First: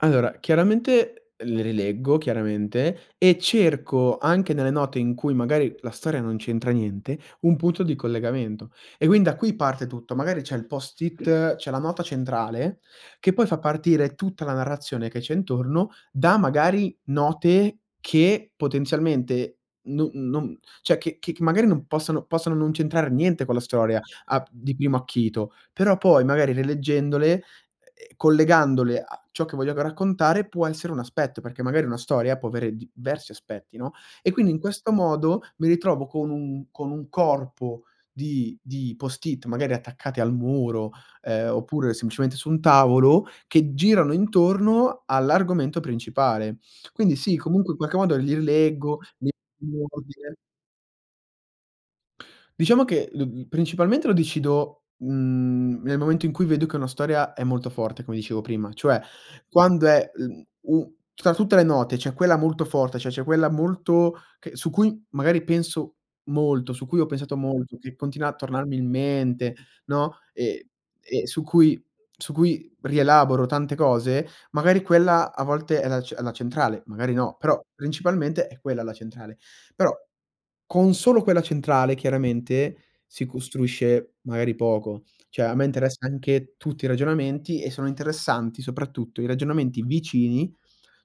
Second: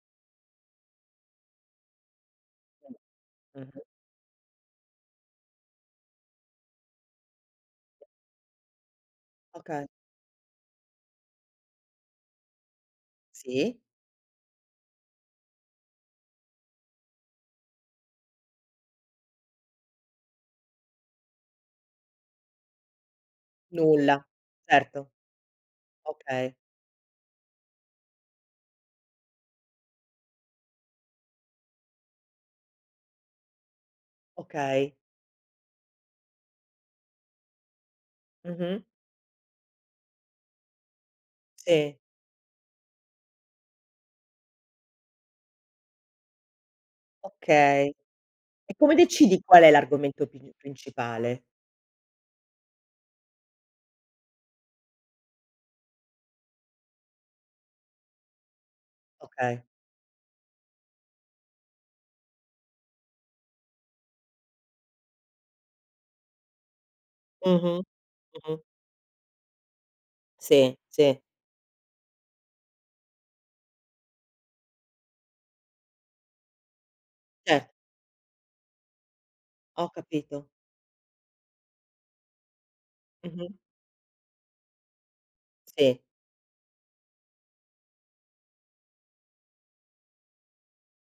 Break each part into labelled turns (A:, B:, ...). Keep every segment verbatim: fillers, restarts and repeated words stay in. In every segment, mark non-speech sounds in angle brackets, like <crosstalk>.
A: Allora chiaramente le rileggo, chiaramente, e
B: Mh-mh.
A: cerco anche nelle note in cui magari la storia non c'entra niente, un punto di collegamento. E quind da qui
B: Oka.
A: parte tutto, magari c'è il post-it c'è la nota centrale, che poi fa
B: Sì.
A: partire tutta la narrazione che c'è intorno da, magari, note che potenzialmente no non ceh che che magari non possono possono non c'entrare niente con la storia
B: Nulla,
A: al di primo
B: certo.
A: acchito, però poi magari
B: Okay.
A: rileggendole, e collegandole a ciò che voglio raccontare, può essere un aspetto, perché magari una storia può avere diversi aspetti, no, e quindi in questo
B: Okay.
A: modo mi ritrovo con un con un corpo di
B: Mh-mh.
A: di post-it, magari attaccati al muro, ehm, oppure
B: Sì.
A: semplicemente su un tavolo, che girano intorno all'argomento principale. Quindi sì, comunque in
B: Okay.
A: qualche modo li
B: E come
A: rileggo, mi
B: decidi qual è
A: <unintelligible>
B: l'argomento
A: ordine
B: pri principale?
A: Diciamo che, mhmm, principalmente lo decido, mhmm, nel momento in cui vedo che una storia è molto forte, come dicevo prima, cioè
B: Okay.
A: quando è, mhmm, u tra tutte le note c'è quella molto forte, ceh c'è quella molto che su cui magari penso molto, su cui ho pensato molto,
B: Mh-mh,
A: che continua a
B: mh-mh.
A: tornarmi in mente, no, ehm
B: Sì, sì.
A: ehm, su cui su cui rielaboro tante cose, magari quella a volte è la c è la centrale, magari no, però
B: Cer
A: principalmente è quella la centrale.
B: Ho
A: Però,
B: capito.
A: con solo quella centrale, chiaramente, si
B: Mh-mh.
A: costruisce magari poco. ceh a me
B: Sì.
A: interessa anche tutti i ragionamenti e sono interessanti soprattutto i ragionamenti vicini,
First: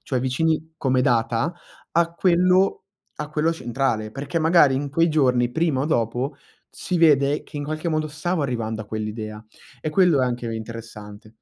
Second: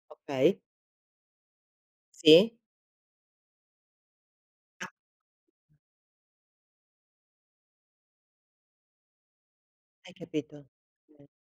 A: cioè
B: Okay.
A: vicini come data, a
B: Sì.
A: quello a quello centrale, perché magari in
B: <unintelligible>
A: quei giorni, prima o dopo, si vede che in qualche modo stavo arrivando a quell'idea e
B: Hai
A: quello è anche
B: capito. <unintelligible>
A: interessante.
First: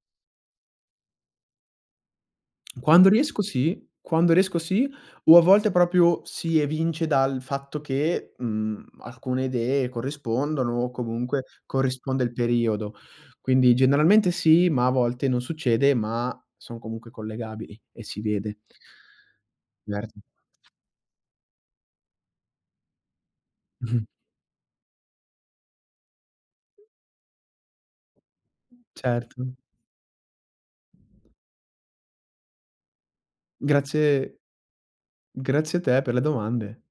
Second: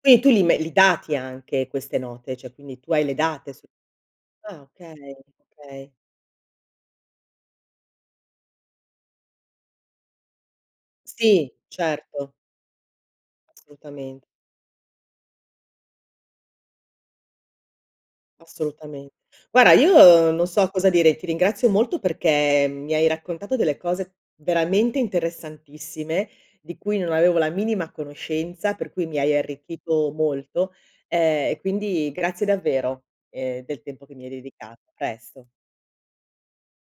B: Quindi tu li me li dati anche queste note, ceh quindi tu hai
A: Quando
B: le
A: riesco
B: date su
A: sì quando riesco
B: ah
A: sì,
B: okay
A: o a volte
B: okay.
A: propio si evince dal fatto che, mhmm, alcune idee corrispondono o comunque
B: Sì,
A: corrisponde
B: certo.
A: il periodo. Quindi
B: Solutament
A: generalmente sì, ma a volte non succede, ma sono comunque collegabili e si vede.
B: Assolutamente. guara,
A: <unintelligible>
B: io non so cosa dire, ti ringrazio molto perché mi hai raccontato delle
A: <chuckles>
B: cose veramente interessantissime, di cui non avevo la minima conoscenza, per cui mi hai
A: Certo.
B: arricchito molto, ehm, e quindi grazie davvero, ehm, del tempo che mi hai
A: Grazie,
B: dedicato. A presto.
A: grazie a te per le domande.